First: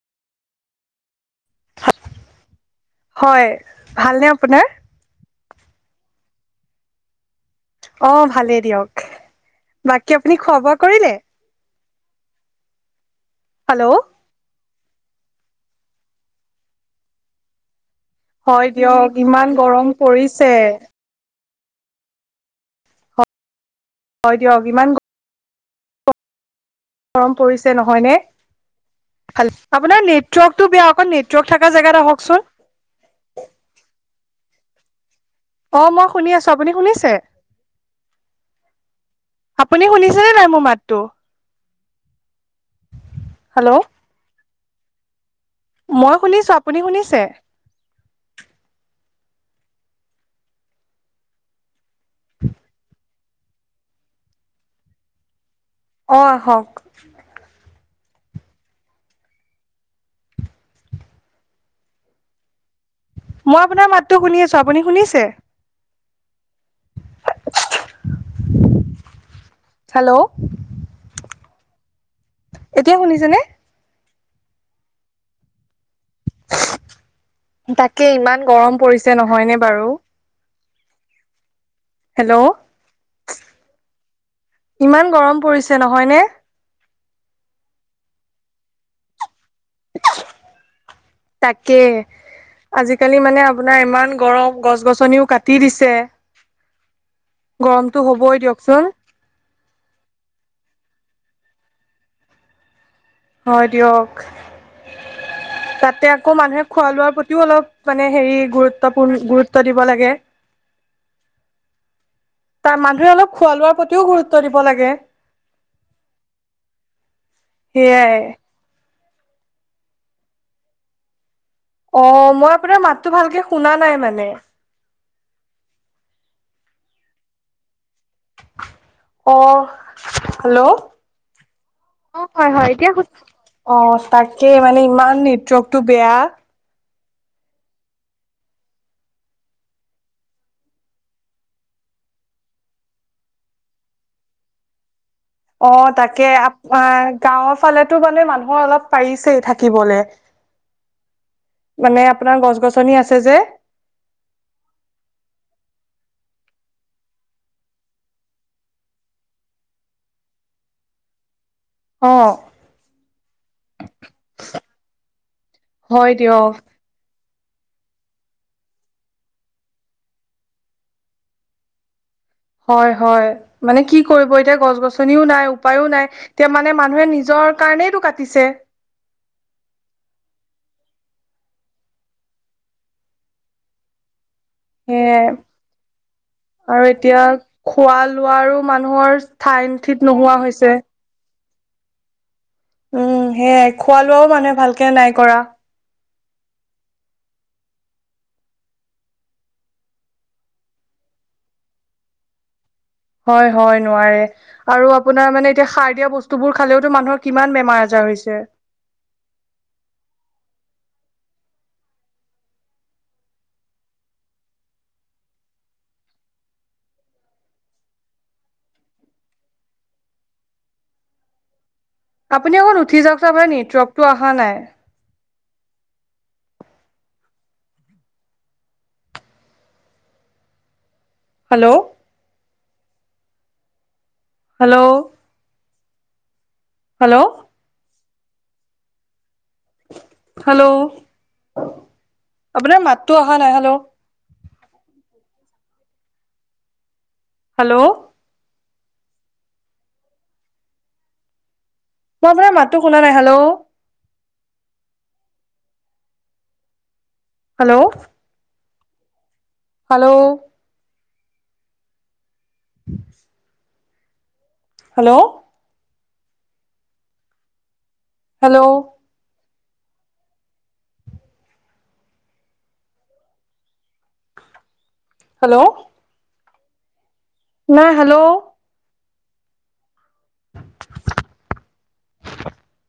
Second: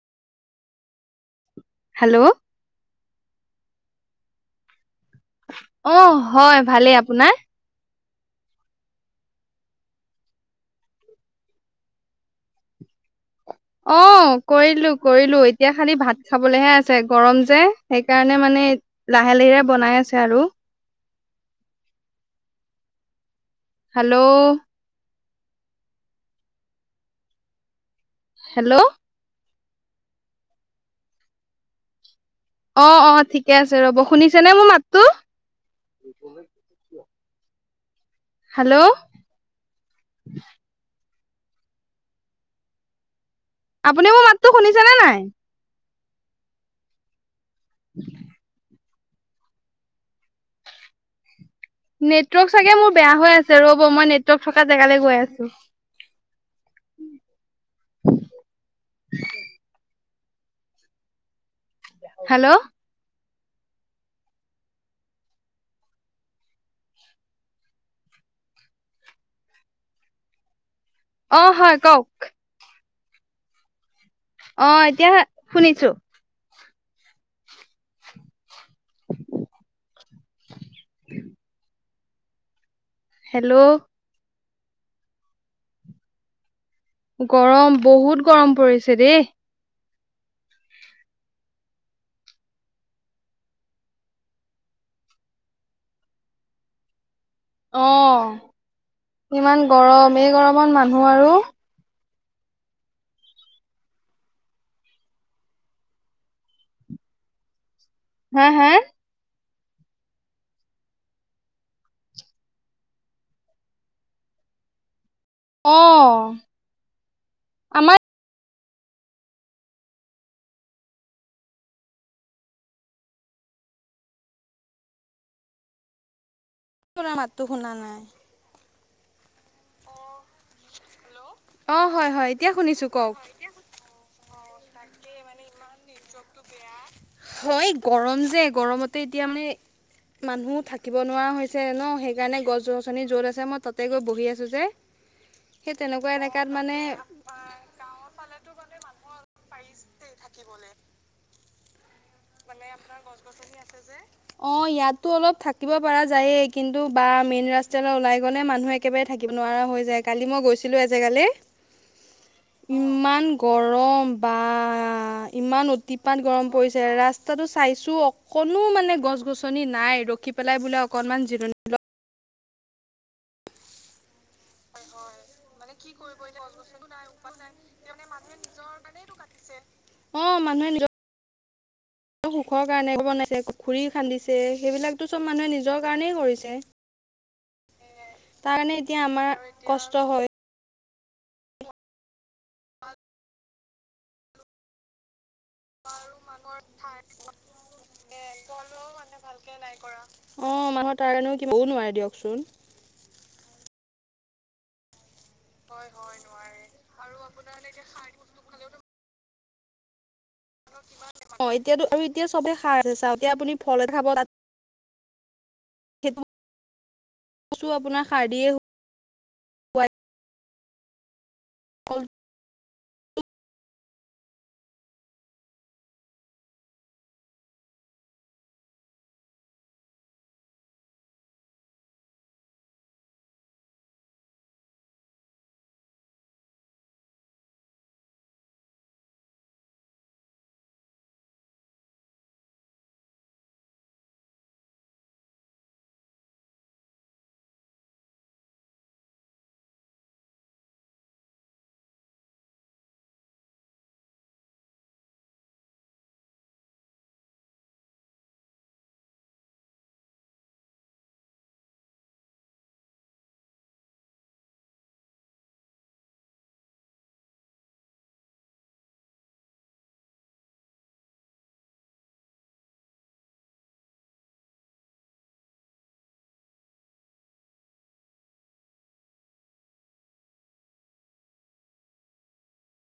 Hello, হয় ভালনে আপোনাৰ? অ হয় ভালেই আপোনাৰ অ ভালেই দিয়ক বাকী আপুনি খোৱা বোৱা কৰিলে? হেল্ল' অ কৰিলো কৰিলো এতিয়া খালি ভাত খাবলৈহে আছে গৰম যে সেইকাৰণে হয় মানে দিয়ক লাহে ইমান লাহেৰে গৰম বনাই আছে আৰু। পৰিছে হেল্ল' হয় দিয়ক ইমান গৰম পৰিছে নহয় নে হেল্ল', ভাল আপোনাৰ নেটৱৰ্কটো বেয়া অকল নেটৱৰ্ক থকা জেগাত আহকচোন। অ অ ঠিকে আছে ৰ'ব শুনিছে নে মোৰ মাত, অ মই শুনি আছো। আপুনি শুনিছে? হেল্ল' আপুনি শুনিছেনে নাই মোৰ মাতটো? হেল্ল' আপুনি মোৰ মাতটো শুনিছে নে নাই? মই শুনিছো আপুনি শুনিছে [inaudible] নেটৱৰ্ক চাগে মোৰ বেয়া হৈ আছে ৰ'ব! মই নেটৱৰ্ক থকা জেগালৈ আছো। অ আহক। [inaudible] হেল্ল'? মই আপোনাৰ মাতটো শুনি আছো, আপুনি শুনিছে? হেল্ল'? অ হয় কওক? এতিয়া শুনিছেনে? অ এতিয়া শুনিছো। তাকে ইমান গৰম পৰিছে নহয়নে বাৰু? উম [inaudible] হেল্ল'! হেল্ল'! ইমান গৰম পৰিছে নহয়নে? গৰম বহুত গৰম পৰিছে দেই। তাকে। আজিকালি মানে আপোনাৰ ইমান গৰম গছ- গছনিও কাটি দিছে। [inaudible] অ, গৰমটো হ'বই দিয়কচোন ইমান গৰম এই গৰমত মানুহ আৰু হয় দিয়ক, তাতে আকৌ মানুহে খোৱা- লোৱাৰ প্ৰতিও অলপ মানে হেৰি হা হা? গুৰুত্বপূৰ্ণ গুৰুত্ব দিব লাগে? তাৰ মানুহে অলপ খোৱা লোৱাৰ প্ৰতিও গুৰুত্ব দিব লাগে। অ আমাৰ সেয়াই। অ মই আপোনাৰ মাতটো ভালকে শুনা নাই মানে? তোমাৰ মাততো শুনা নাই। অ হেল্ল'। অ হয় হয় এতিয়া অ তাক। কে মানে ইমান নেটকটো বেয়া। হয় গৰম যে গৰমতে এতিয়া মানে। মানুহ থাকিব নোৱাৰা হৈছে ন সেইকাৰণে গছ- গছনি য'ত আছে মই তাতে গৈ বহি আছো যে। অ সেই তেনেকুৱা তাকে আ এলেকাত মানে গাঁৱৰ ফালেতো মানে মানুহৰ অলপ পাৰিছেই থাকিবলে। [unintelligible] মানে আপোনাৰ গছ মানে গছনি আপোনাৰ আছে গছ যে -গছনি আছে যে, অ ইয়াতো অলপ থাকিব পাৰা যায়ে। কিন্তু বা মেইন ৰাস্তালৈ ওলাই গ'লে মানুহ একেবাৰে থাকিব নোৱাৰা হৈ যায়, কালি মই গৈছিলো এজেগালে অ। ইমান গৰম বা ইমান হয় অতিপাত গৰম দিয়ক পৰিছে ৰাস তাটো চাইছো অকণো মানে গছ -গছনি নাই ৰখি পেলাই বোলে অকনমান জিৰণি ল হয় হয় মানে কি কৰিব এতিয়া গছ -গছনিও নাই, উপায়ো নাই, এতিয়া মানে মানুহে নিজৰ কাৰণেইটো কাটিছে। টো কাটিছে অ মানুহে নিজ সুখৰ কাৰণে ঘৰ বনাইছে, পুখুৰী খান্দিছে। তে, সেইবিলাকতো চব সেয়াই মানুহে নিজৰ কাৰণেই কৰিছে। আৰু এতিয়া খোৱা -লোৱাৰো তাৰ কাৰণে এতিয়া মানুহৰ আমাৰ ঠাই- কষ্ট ঠিত হয় নোহোৱা হৈছে। উম সেয়াই খোৱা- লোৱাও মানুহে ভালকে নাই কৰা। ডাঙৰ ঠাই [inaudible] গলৌ মানে ভালকে নাই কৰা, অ মাহৰ তাৰ কাৰণে কও নোৱাৰে দিয়কচোন। হয় হয় নোৱাৰে আৰু আ পোনাৰ মানে এতিয়া সাৰ দিয়া বস্তুবোৰ খালেওতো মানুহৰ কিমান বেমাৰ -আজাৰ হৈছে। [inaudible] অ এতিয়াতো আৰু এতিয়া চবে সাৰ আছে চাও এতিয়া আপুনি ফল খাব তাত। সেটো ক আপোনাৰ হাৰদিয়ে। আপুনি অকণ উঠি যাওক আপোনাৰ নেট্ৰকটো অহা নাই। হেল্ল'। হেল্ল'। হেল্ল'। হেল্ল' আপোনাৰ মাতটো অহা নাই হেল্ল'। হেল্ল'। মই আপোনাৰ মাতো শুনা নাই hello. Hello. Hello. [unintelligible] Hello. Hello. Hello. নাই হেল্ল'। [unintelligible]